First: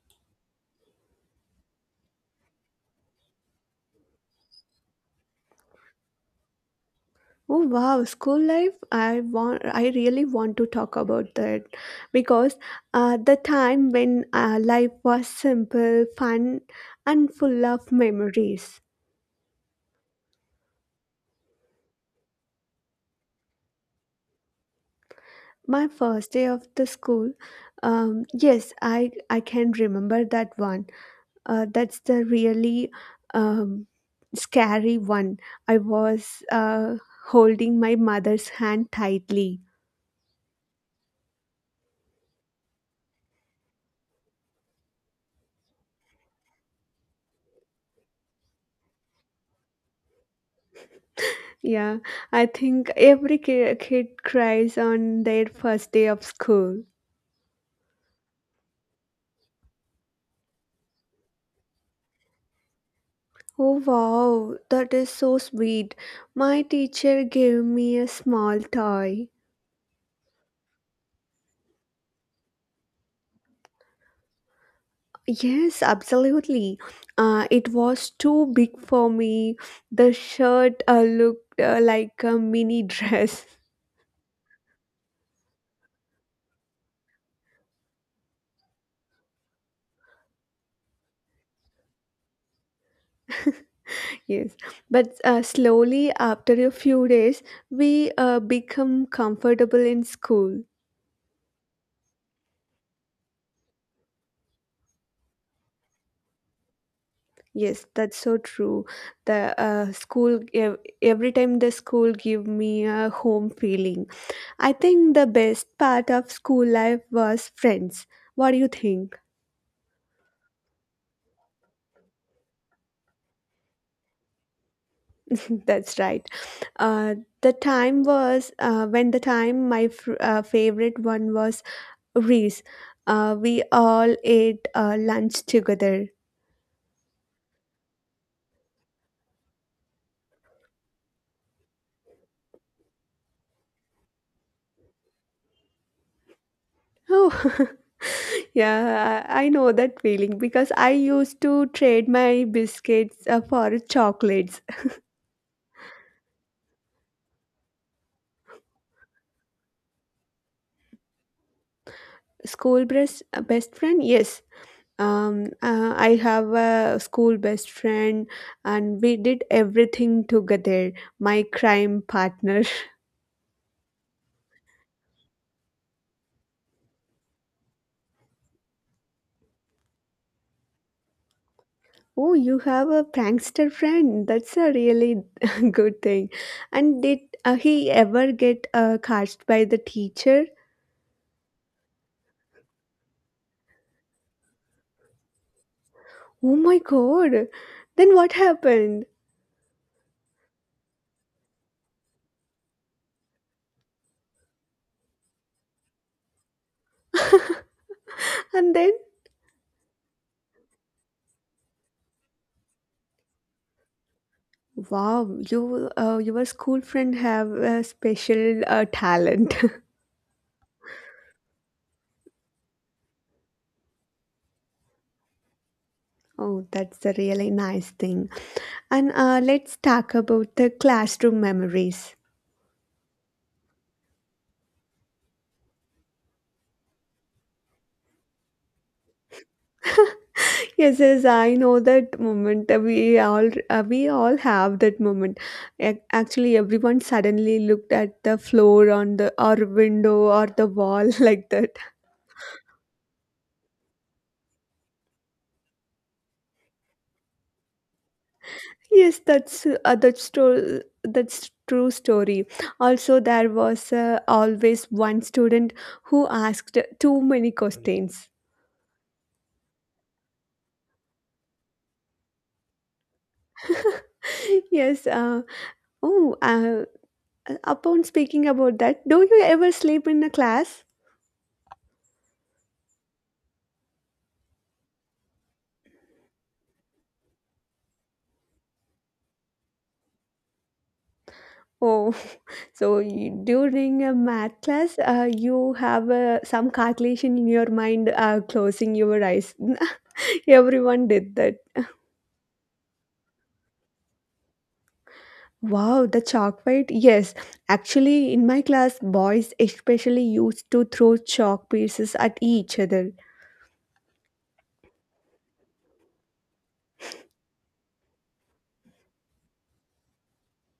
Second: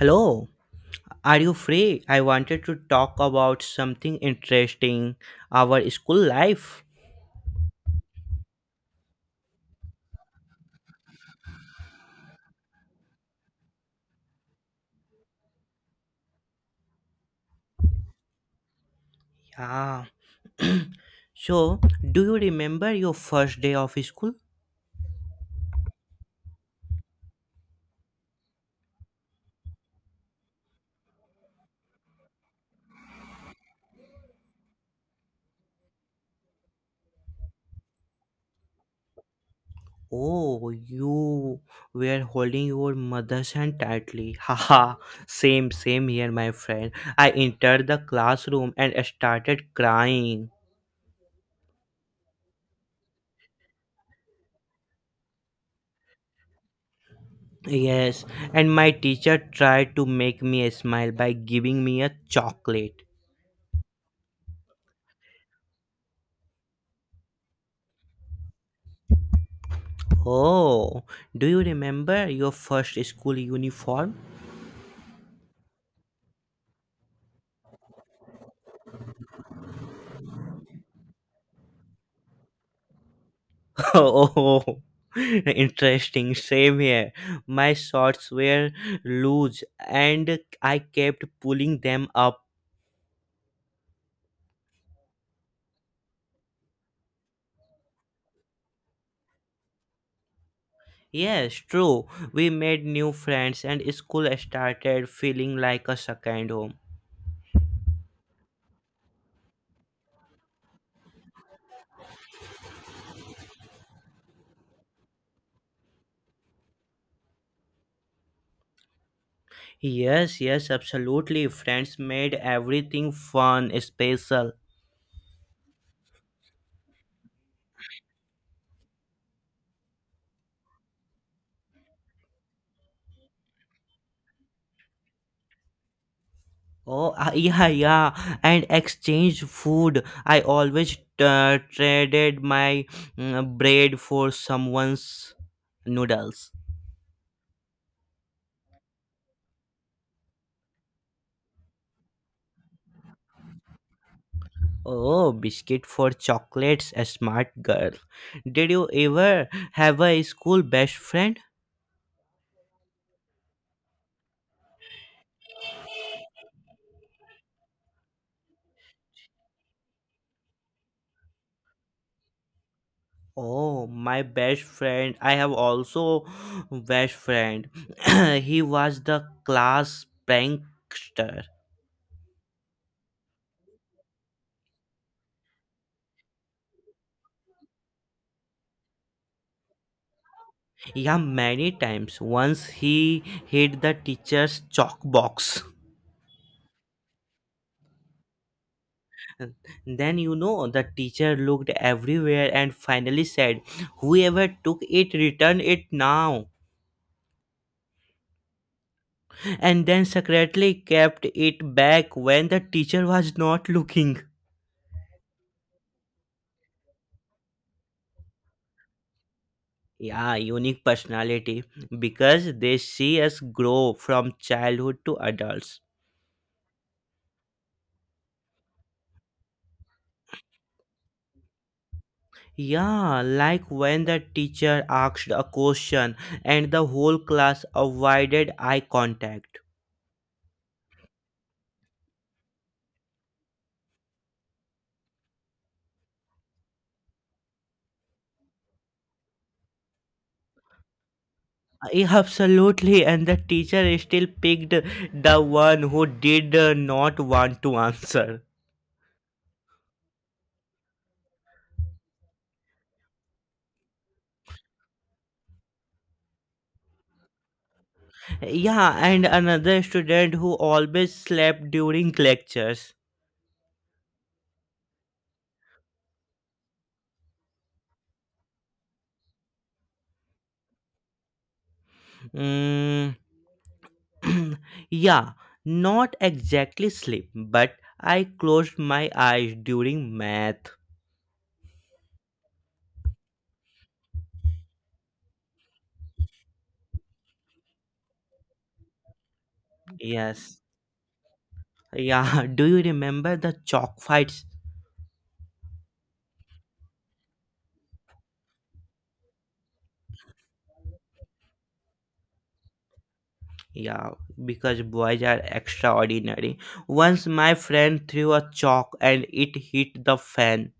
Hello, are you free? I wanted to talk about something interesting, our school life. Oh wow, school life. I really want to talk about that because the time when life was simple, fun and full of memories. Yeah. So, do you remember your first day of school? My first day of the school. Yes, I can remember that one. That's the really um, scary one. I was holding my mother's hand tightly. Oh, you were holding your mother's hand tightly. Haha, same here, my friend. I entered the classroom and started crying. Yeah, I think every kid cries on their first day of school. Yes, and my teacher tried to make me smile by giving me a chocolate. Oh wow, that is so sweet. My teacher gave me a small toy. Oh, do you remember your first school uniform? Yes, absolutely. It was too big for me. The shirt looked like a mini dress. Oh, interesting. Same here. My shorts were loose and I kept pulling them up. Yes, but slowly after a few days, we become comfortable in school. Yes, true. We made new friends and school started feeling like a second home. Yes, that's so true. The school, every time the school give me a home feeling. I think the best part of school life was friends. What do you think? Yes, yes, absolutely. Friends made everything fun, special. That's right. Uh, the time was when the time my favorite one was Reese. We all ate lunch together. Oh, yeah, yeah, and exchange food. I always traded my bread for someone's noodles. Oh, yeah, I know that feeling because I used to trade my biscuits for chocolates. Oh, biscuit for chocolates, a smart girl. Did you ever have a school best friend? School best friend? Yes. I have a school best friend, and we did everything together. My crime partner. Oh, my best friend. I have also best friend. He was the class prankster. Oh, you have a prankster friend. That's a really good thing. And did he ever get cast by the teacher? Yeah, many times. Once he hid the teacher's chalk box. Oh my god. Then what happened? Then you know the teacher looked everywhere and finally said, whoever took it, return it now. And then And then secretly kept it back when the teacher was not looking. wow, you your school friend have a special talent. Yeah, unique personality, because they see us grow from childhood to adults. Oh, that's a really nice thing. And let's talk about the classroom memories. Yeah, like when the teacher asked a question and the whole class avoided eye contact. Yes, yes, I know that moment. We all have that moment. Actually, everyone suddenly looked at the floor on the or window or the wall like that. Yeah, absolutely. And the teacher still picked the one who did not want to answer. Yes, that's true. That's true story. Also, there was always one student who asked too many questions. Yeah, and another student who always slept during lectures. Yes. Oh. Uh, Upon speaking about that, do you ever sleep in a class? Mm, yeah, not exactly sleep, but I closed my eyes during math. Oh, so you, during a math class, you have some calculation in your mind, closing your eyes. Yes. Everyone did that. Yeah, do you remember the chalk fights? Wow, the chalk fight. Yes, actually, in my class, boys especially used to throw chalk pieces at each other. Yeah, because boys are extraordinary. Once my friend threw a chalk and it hit the fan.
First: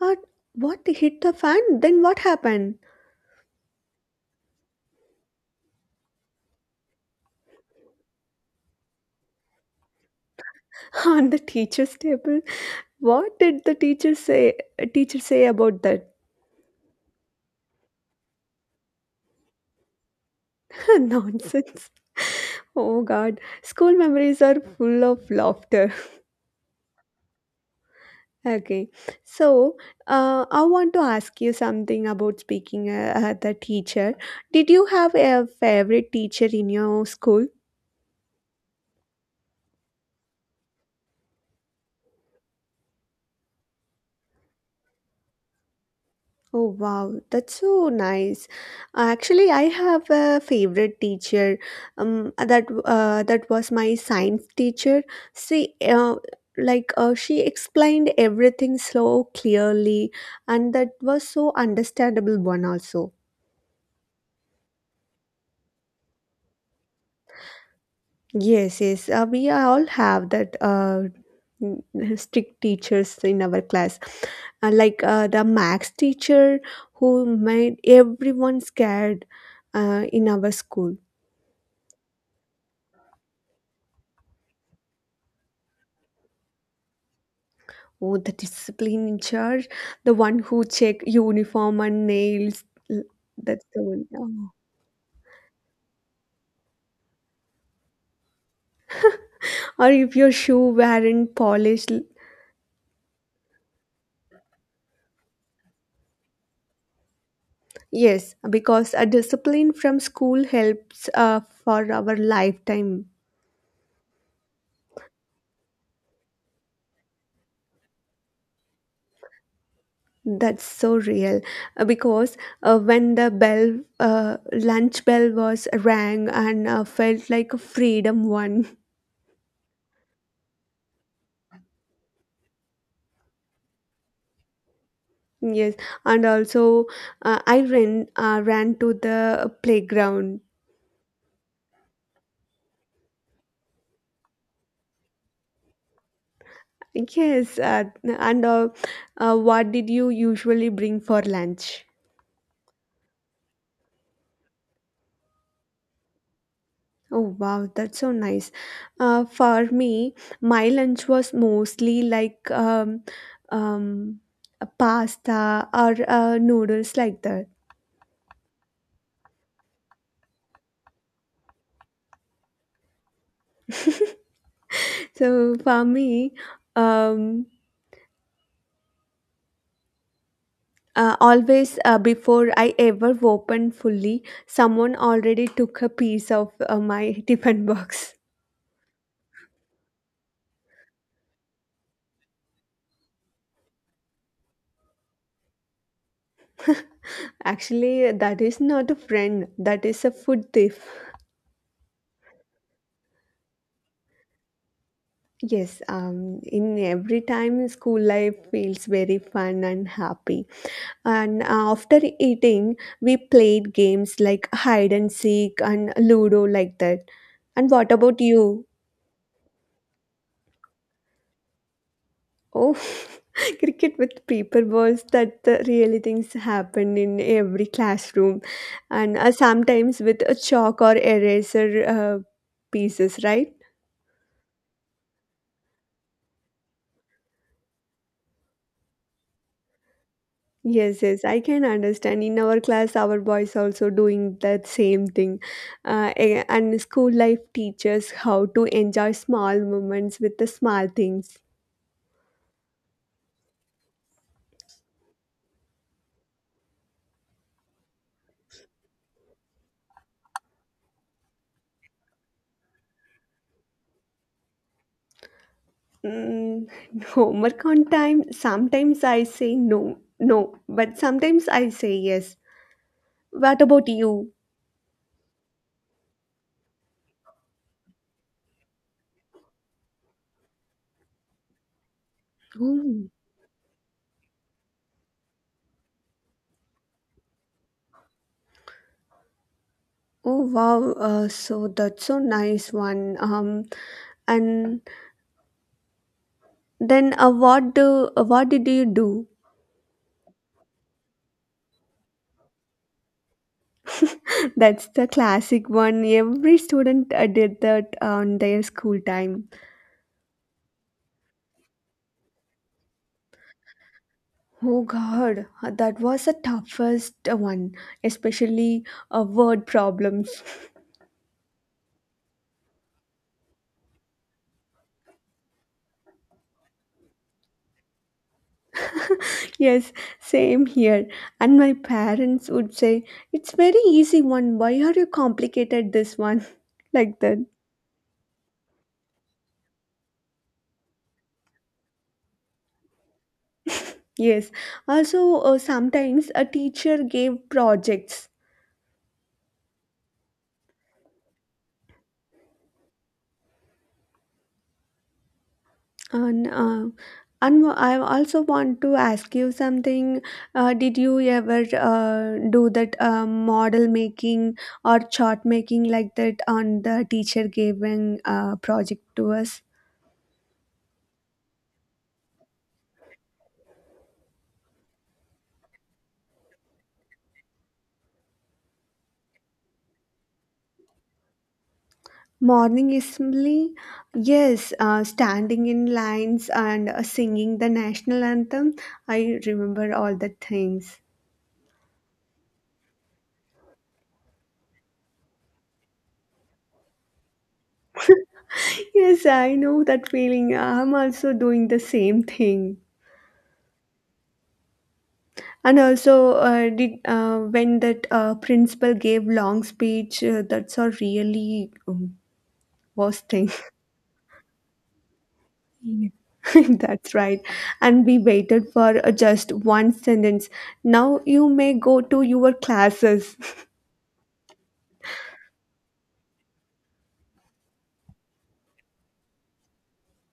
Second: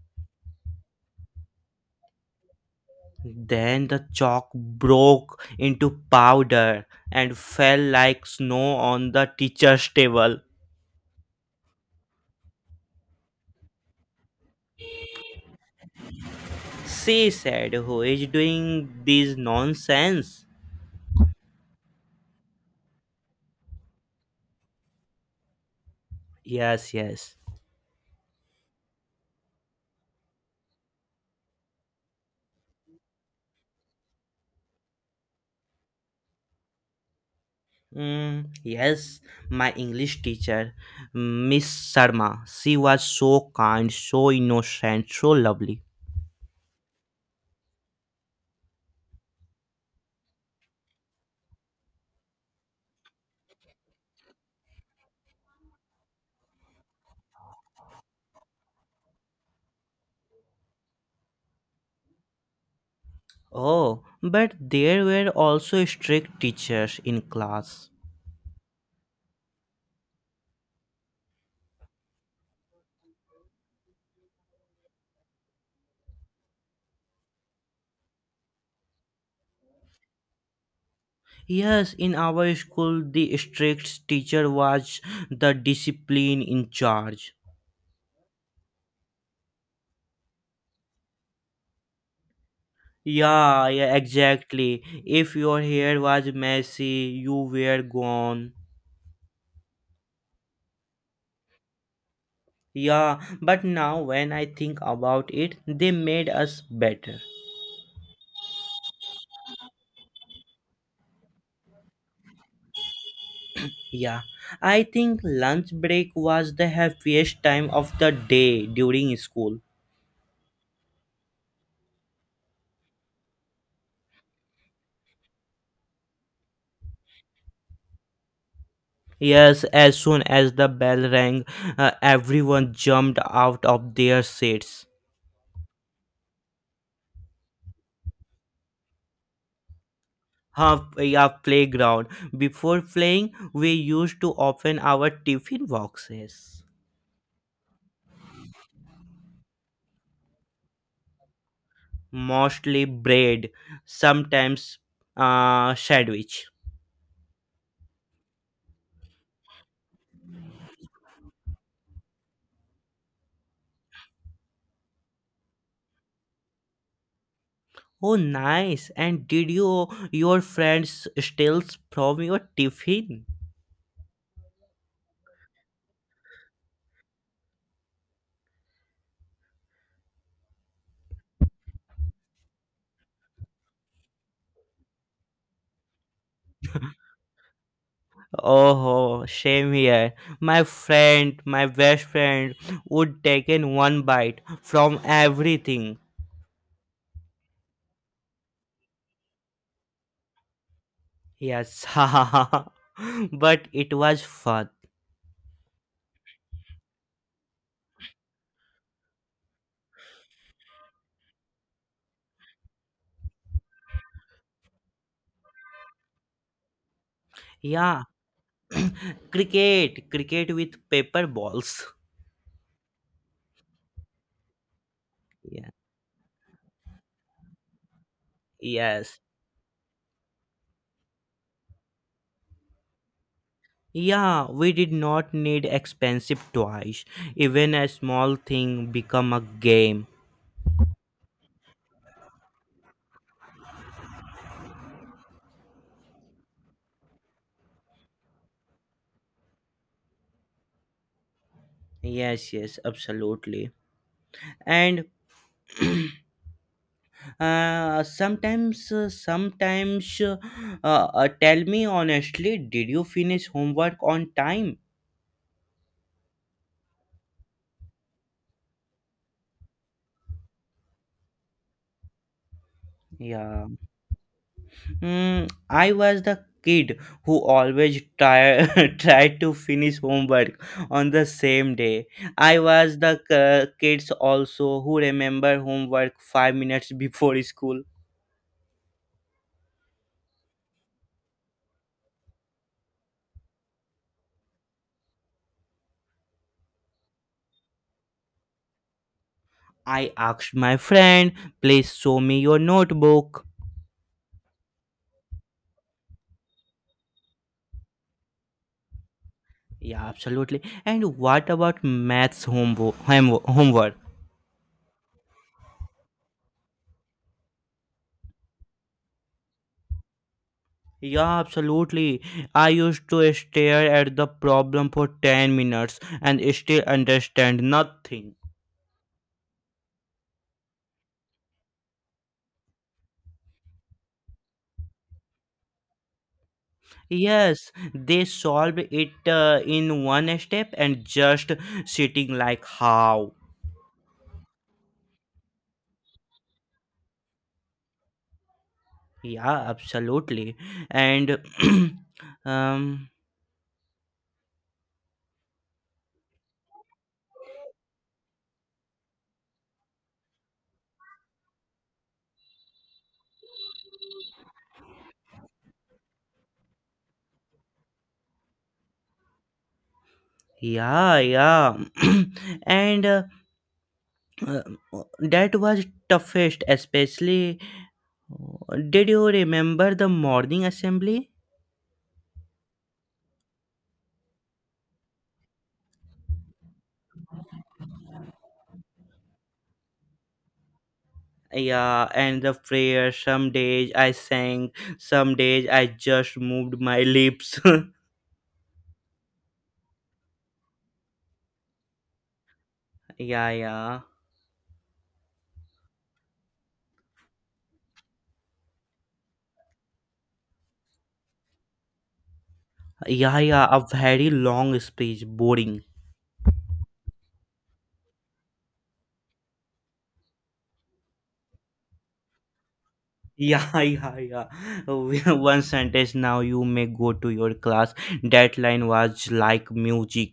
But what hit the fan? Then what happened? Then the chalk broke into powder and fell like snow on the teacher's table. On the teacher's table? What did the teacher say? Teacher say about that? She said, who is doing this nonsense? Nonsense. Oh God, school memories are full of laughter. Yes, yes. Okay, so I want to ask you something about speaking the teacher. Did you have a favorite teacher in your school? Mm, yes, my English teacher, Miss Sharma. She was so kind, so innocent, so lovely. Oh wow, that's so nice. Actually, I have a favorite teacher. That was my science teacher. See, she explained everything so clearly, and that was so understandable one also. Oh, but there were also strict teachers in class. Yes, yes. We all have that n- strict teachers in our class. The max teacher who made everyone scared in our school. Yes, in our school, the strict teacher was the discipline in charge. Oh, the discipline in charge, the one who check uniform and nails. L- That's Yeah, the yeah, one. Oh. exactly. If your hair was messy, you were gone. Or if your shoe weren't polished. Yeah, but now when I think about it, they made us better. Yes, because a discipline from school helps for our lifetime. Yeah, I think lunch break was the happiest time of the day during school. That's so real. Because when the bell, lunch bell was rang and felt like a freedom one. Yes, as soon as the bell rang, everyone jumped out of their seats. Yes, and also I ran to the playground. Huh, yeah, playground. Before playing, we used to open our tiffin boxes, Yes, and what did you usually bring for lunch? mostly bread, sometimes sandwich. Oh wow, that's so nice. For me, my lunch was mostly like um, a pasta or noodles like that. Oh, nice! And did you your friends steal from your tiffin? So for me, um, always before I ever opened fully, someone already took a piece of my tiffin box. Oh, same here. My friend, my best friend, would take in one bite from everything. Actually, that is not a friend, that is a food thief. Yes, but it was fun. Yes, in every time school life feels very fun and happy. And after eating, we played games like hide and seek and Ludo like that. And what Yeah, about you? cricket with paper balls. Oh, cricket with paper balls. That the Yeah, really things happen in every classroom, and yes. Sometimes with a chalk or eraser pieces, right? Yeah, we did not need expensive toys. Even a small thing become a game. Yes, yes, I can understand. In our class, our boys also doing that same thing. And school life teaches how to enjoy small moments with the small things. Yes, yes, absolutely. And sometimes sometimes tell me honestly, did you finish homework on time? Mm, homework on time. Sometimes I say no, no, but sometimes I say yes. What Yeah. about you? Mm, I was the kid who always try tried to finish homework on the same day. I was Oh, the kids also who remember homework 5 minutes before school. oh wow. So that's so nice one. And then what did you do? I asked my friend, please show me your notebook. That's the classic one. Every student did that on their school time. Yeah, absolutely. And what about maths homework? Oh God, that was the toughest one, especially word problems. Yeah, absolutely. I used to stare at the problem for 10 minutes and still understand nothing. Yes, same here. And my parents would say, "It's very easy one. Why are you complicated this one?" Like that. Yes, they solved it in one step and just sitting like how. Yes. Also, sometimes a teacher gave projects. Yeah, absolutely. And um, And I also want to ask you something. Did you ever do that model making or chart making like that on the teacher giving project to us? yeah, yeah. and uh, that was toughest, especially did you remember the morning assembly? Morning assembly, yes, standing in lines and singing the national anthem. I remember all the things. Yeah, and the prayer, some days I sang, some days I just moved my lips. Yes, I know that feeling. I'm also doing the same thing. Yeah, yeah, And also, did when that principal gave long speech, that's a really worst yeah, thing. yeah, a very long speech, boring. Yeah. That's right. And we waited for just one sentence. Now you may go to your classes. Yeah, yeah, yeah. One sentence, now you may go to your class, that line was like music.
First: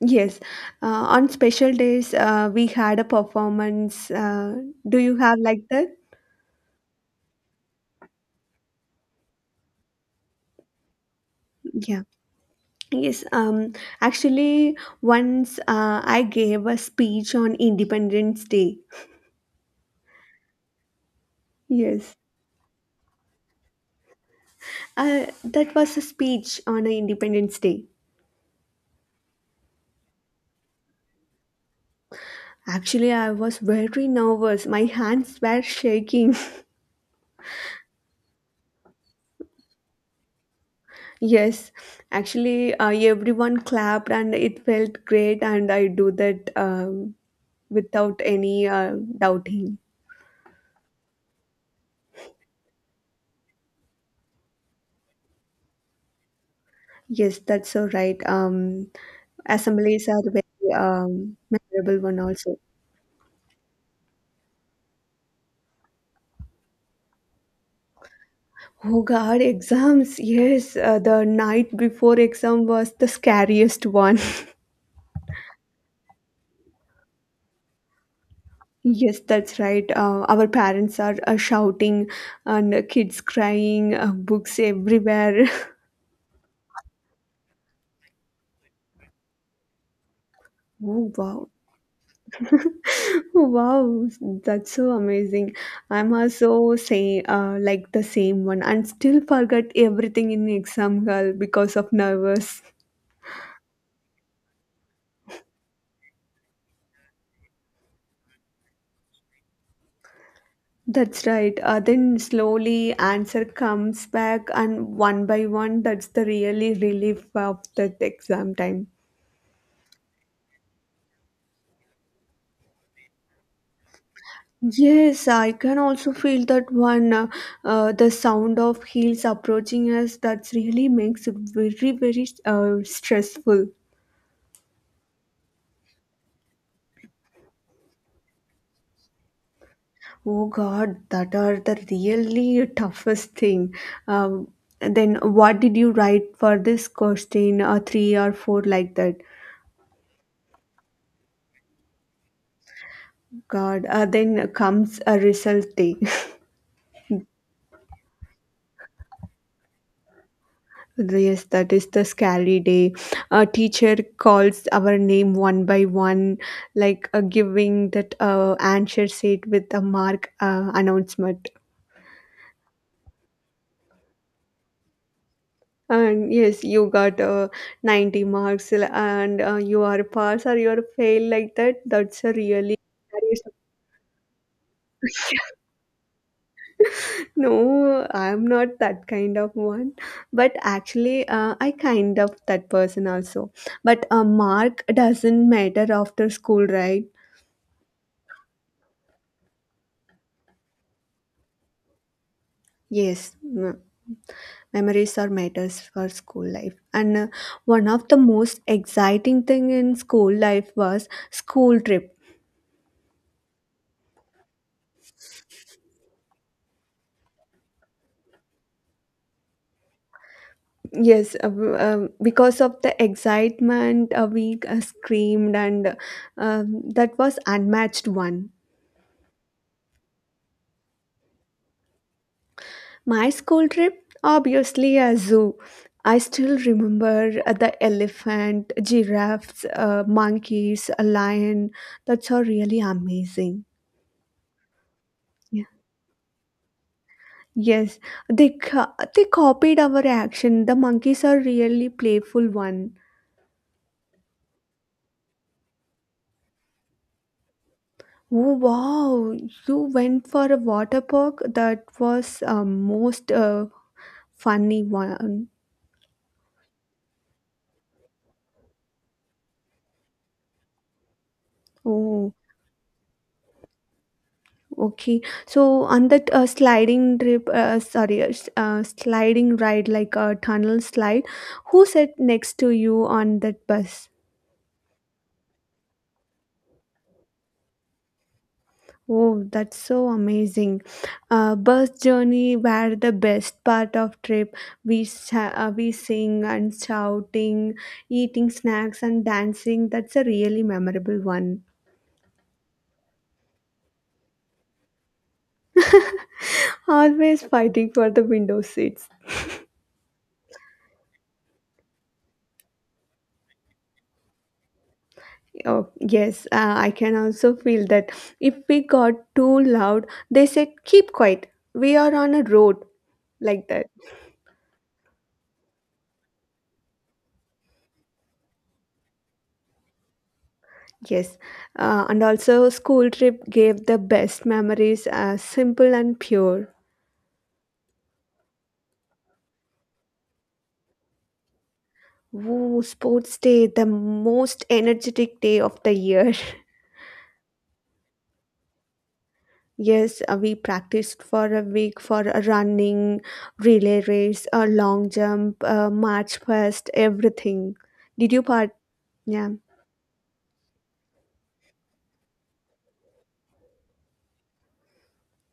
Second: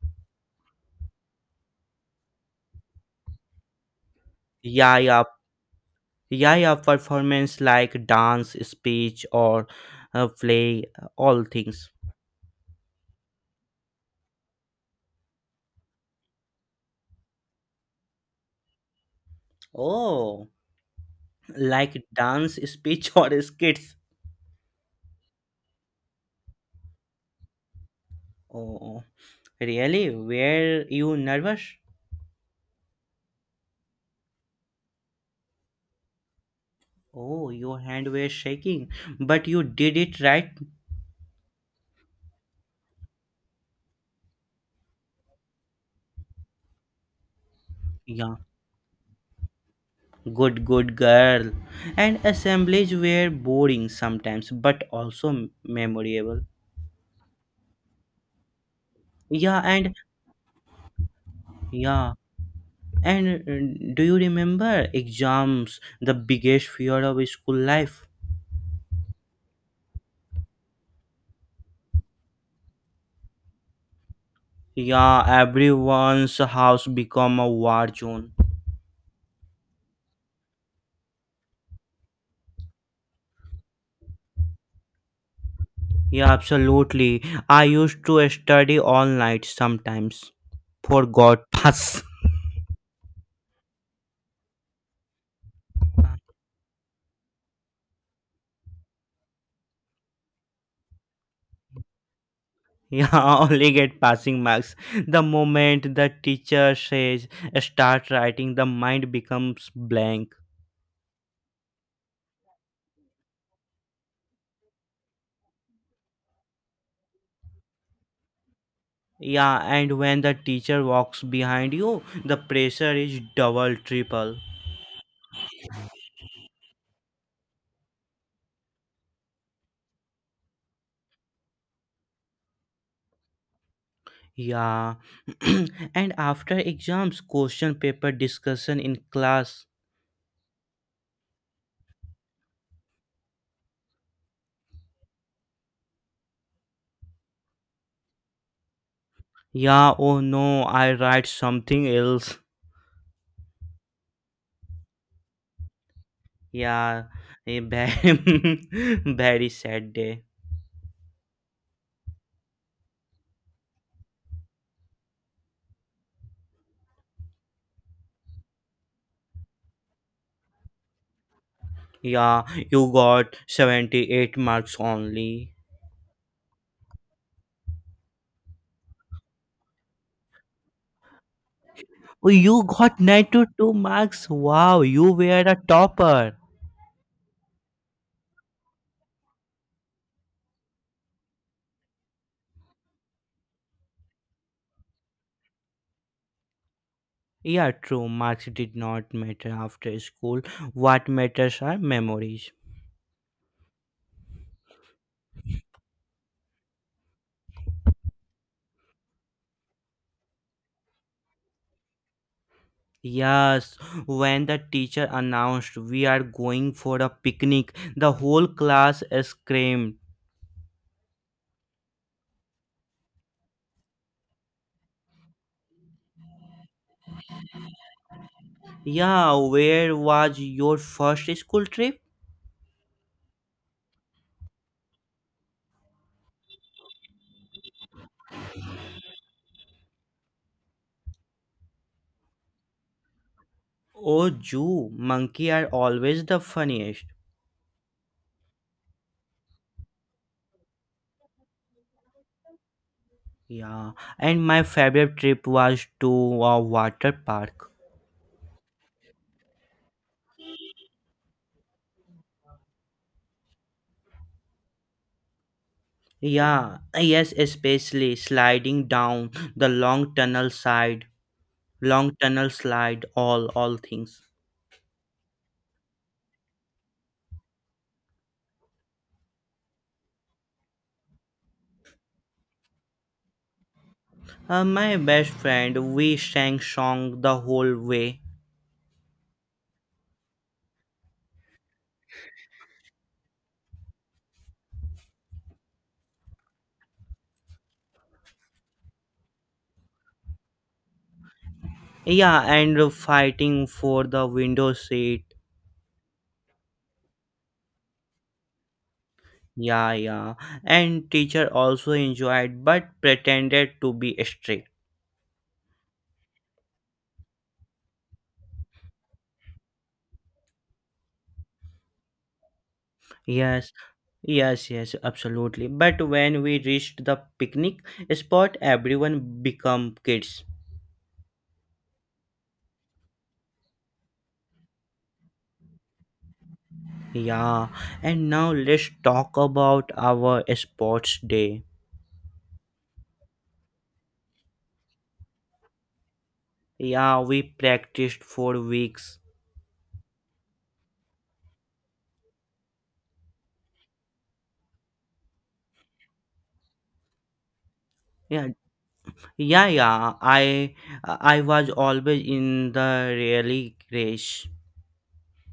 Yes. Uh, on special days, we had a performance. Yeah, Do you yeah, have like that? yeah, yeah, performance like dance, speech or play, all things. Yeah. Yes. Actually, once I gave a speech on Independence Day. Oh, like Yes. dance, speech or skits. That was a speech on a Independence Day. Oh, really? Were you nervous? Actually, I was very nervous. My hands were shaking. Oh, your hand was shaking, but you did it right. Yes, actually, everyone clapped and it felt great, and I do that without Yeah, any doubting. good, good girl. And assemblies were boring sometimes, but also memorable. Yes, that's so right. Yeah, and Assemblies are very memorable yeah, one also. and do you remember exams, the biggest fear of school life? Oh God, exams. Yes, the night before exam was the scariest one. Yeah, everyone's house become a war zone. Yes, that's right. Our parents are shouting and kids crying, books everywhere. Yeah, absolutely. I used to study all night sometimes. Oh, wow. Forgot pass. Wow, that's so amazing. I'm also say like the same one and still forget everything in exam hall because of nervous. Yeah, only get passing marks. The moment the teacher says start writing, the mind becomes blank. That's right. Then slowly answer comes back and one by one, that's the really relief of that exam time. Yeah, and when the teacher walks behind you, the pressure is double, triple. Yes, I can also feel that one. The sound of heels approaching us that really makes it very, very stressful. Yeah, and after exams, question paper discussion in class. Oh God, that are the really toughest thing. Um, then what did you write for this question? Three or four like that. Yeah, oh no, I write something else. God, then comes a result day. Yeah, a very, very sad day. Yes, that is the scary day. A teacher calls our name one by one, like giving that answer sheet with a mark announcement. Yeah, you got 78 marks only. And yes, you got 90 marks and you are pass or you are fail like that. That's Oh, a you really got scary 92 marks. Wow, you were a topper. No, I'm not that kind of one. But actually, I kind of that person also. But a mark doesn't matter after school, right? Yeah, true. Marks did not matter after school. What matters are memories. Yes, memories are matters for school life. And one of the most exciting thing in school life was school trip. Yes, when the teacher announced we are going for a picnic, the whole class screamed. Yes, because of the excitement, we screamed and that was unmatched one. Yeah, where was your first school trip? My school trip, obviously a zoo. I still remember the elephant, giraffes, monkeys, a lion. That's all really amazing. Oh, Jew, monkey Yeah. are always the funniest. Yes, they copied our action. The monkeys are really playful one. Yeah, and my favorite trip was to a water park. Oh wow! You went for a water park. That was most funny one. Yeah, yes, especially sliding down the long tunnel side, long Oh, tunnel slide, all things. okay. So on that sliding trip, sorry, sliding ride like a tunnel slide. Who sat next to you on that bus? My best friend, we sang song the whole way. Oh, that's so amazing. Bus journey were the best part of trip. We sing and shouting, eating snacks and dancing. That's a really memorable one. Yeah, and fighting for the window seat. Always fighting for the window seats. Yeah, yeah. And teacher also enjoyed, but pretended to be strict. Oh, yes, I can also feel that if we got too loud, they said, "Keep quiet. We are on a road." Like Yes, that. yes, yes, absolutely. But when we reached the picnic spot, everyone become kids. Yes. And also school trip gave the best memories, simple and pure. Yeah, and now let's talk about our sports day. Woo, sports day, the most energetic day of the year. Yeah, we practiced for weeks. Yes, we practiced for a week for a running, relay race, a long jump, a march past, everything. Did you Yeah, part? Yeah. yeah, yeah. I was always in the rally race.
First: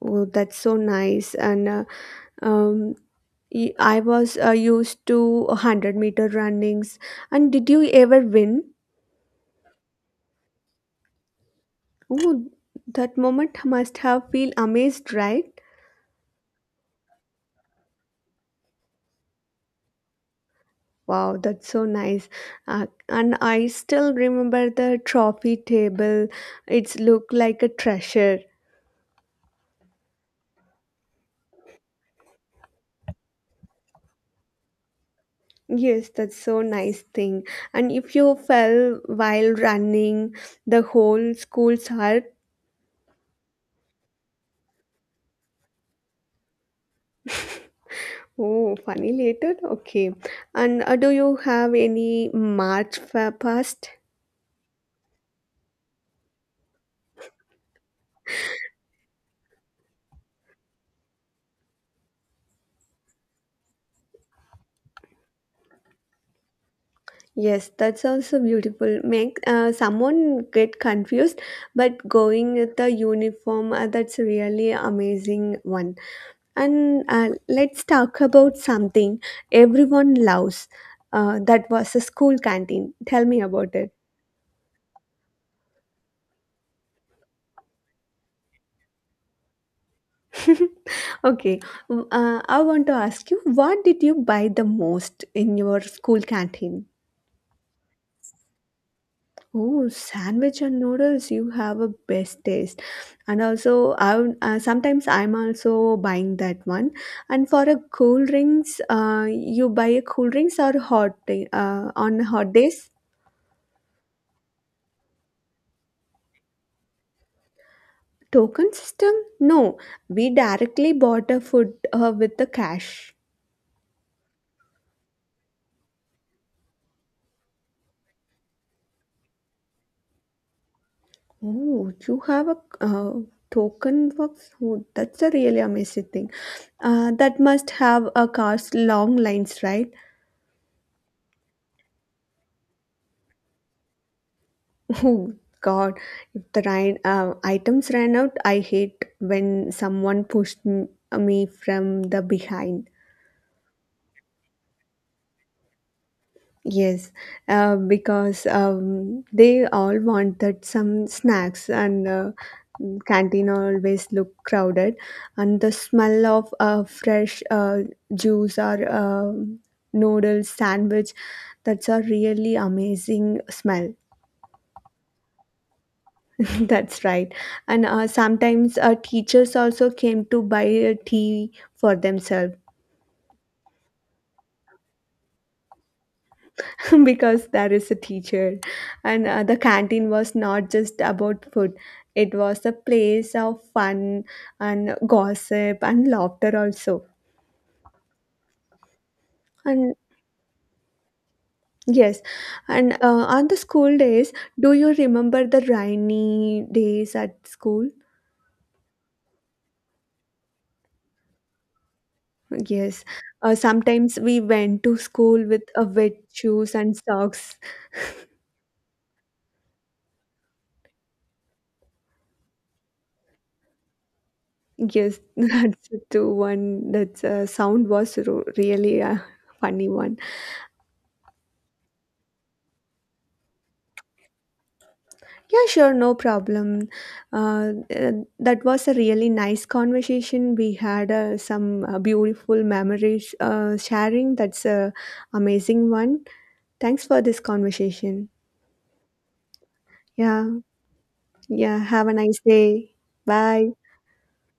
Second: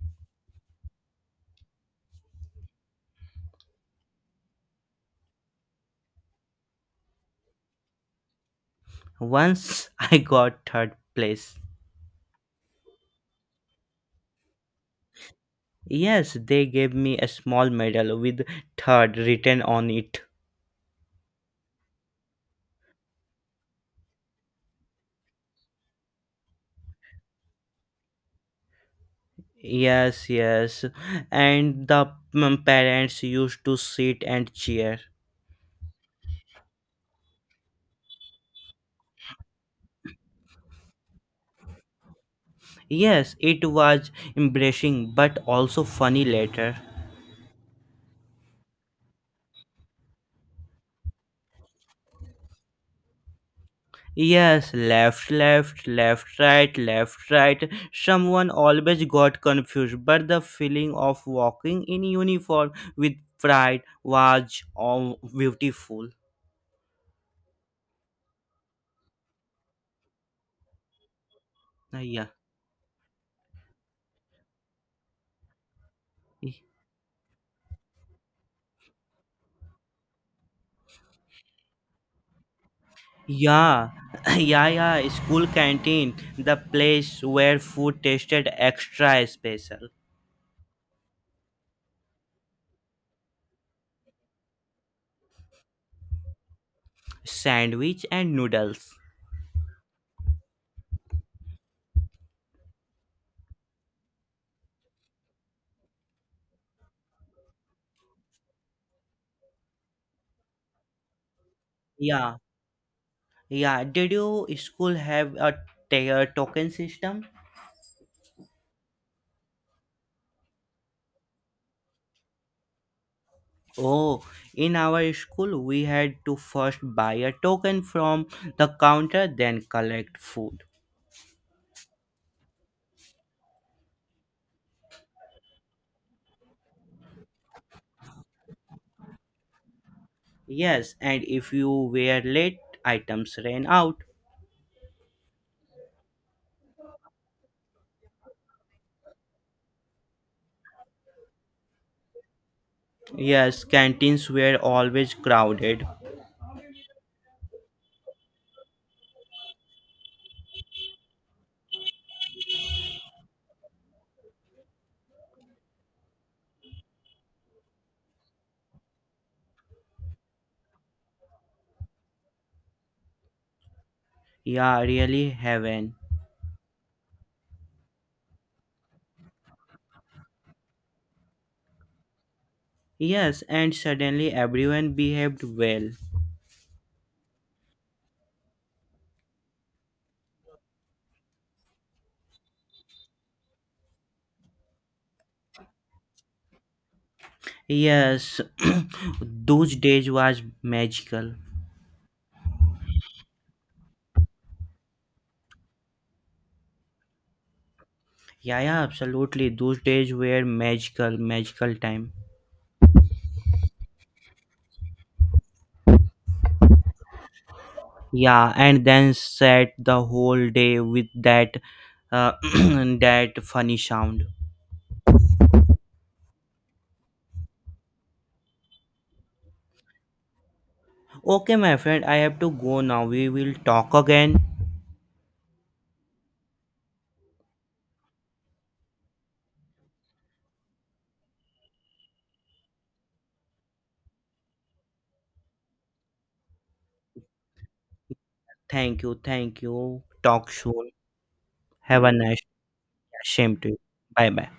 Oh, that's so nice. And um, I was used to 100 meter runnings. And did you ever win? Once I got third place. Oh, that moment must have feel amazed, right? Yes, they gave me a small medal with third written on it. Wow, that's so nice. And I still remember the trophy table. It's looked like a treasure. Yes, yes. And the parents used to sit and cheer. Yes, that's so nice thing. And if you fell while running, the whole school's hurt. Yes, it was embarrassing but also funny later. Oh, funny later. Okay. And do you have any march past? Yes, left, left, left, right, left, right. Someone always got confused, but the feeling of walking in uniform with pride was beautiful. Yes, that's also beautiful. Make someone get confused, but Yeah. going with the uniform, that's really amazing one. And let's talk about something everyone loves. That was a school canteen. Tell me about Yeah, it. yeah, yeah. School canteen, the place where food tasted extra special. Okay, I want to ask you, what did you buy the most in your school canteen? Sandwich and noodles. Oh, sandwich and noodles, you have a best taste. And also, sometimes I'm also buying that one. And for a cool drinks, you buy a cool drinks or hot day, on Yeah, hot days? yeah, did your school have a a token system? Token system? No, we directly bought a food with the cash. Oh, in our school, we had to first buy a token from the counter, then collect food. Oh, you have a token box? Oh, that's a really amazing thing. That must have a cost long lines, right? Yes, and if you were late, items ran out. Oh God, if the items ran out, I hate when someone pushed me from the behind. Yes, canteens were always crowded. Yes, because they all wanted some snacks, and canteen always look crowded, and the smell of fresh juice or noodles sandwich, that's a really amazing smell. Yeah, really heaven. That's right. And sometimes teachers also came to buy a tea for themselves. Yes, and suddenly everyone behaved well. Because there is a teacher, and the canteen was not just about food, it was a place of fun and gossip and laughter also. Yes, those And days was magical. yes, and on the school days, do you remember the rainy days at school? Yeah, yeah, absolutely. Those days were magical, magical time. Yes, sometimes we went to school with wet shoes and socks. Yeah, and then sat the whole day with that that funny sound. Yes, that's the one. That sound was really a funny one. Okay, my friend, I have to go now. We will talk again. Yeah, sure, no problem. Uh, uh, that was a really nice conversation. We had some beautiful memories sharing. That's a amazing one. Thanks for this conversation. Thank you, thank you. Yeah, Talk soon. yeah. Have Have a a nice nice day, day. same to Bye. you. Bye bye.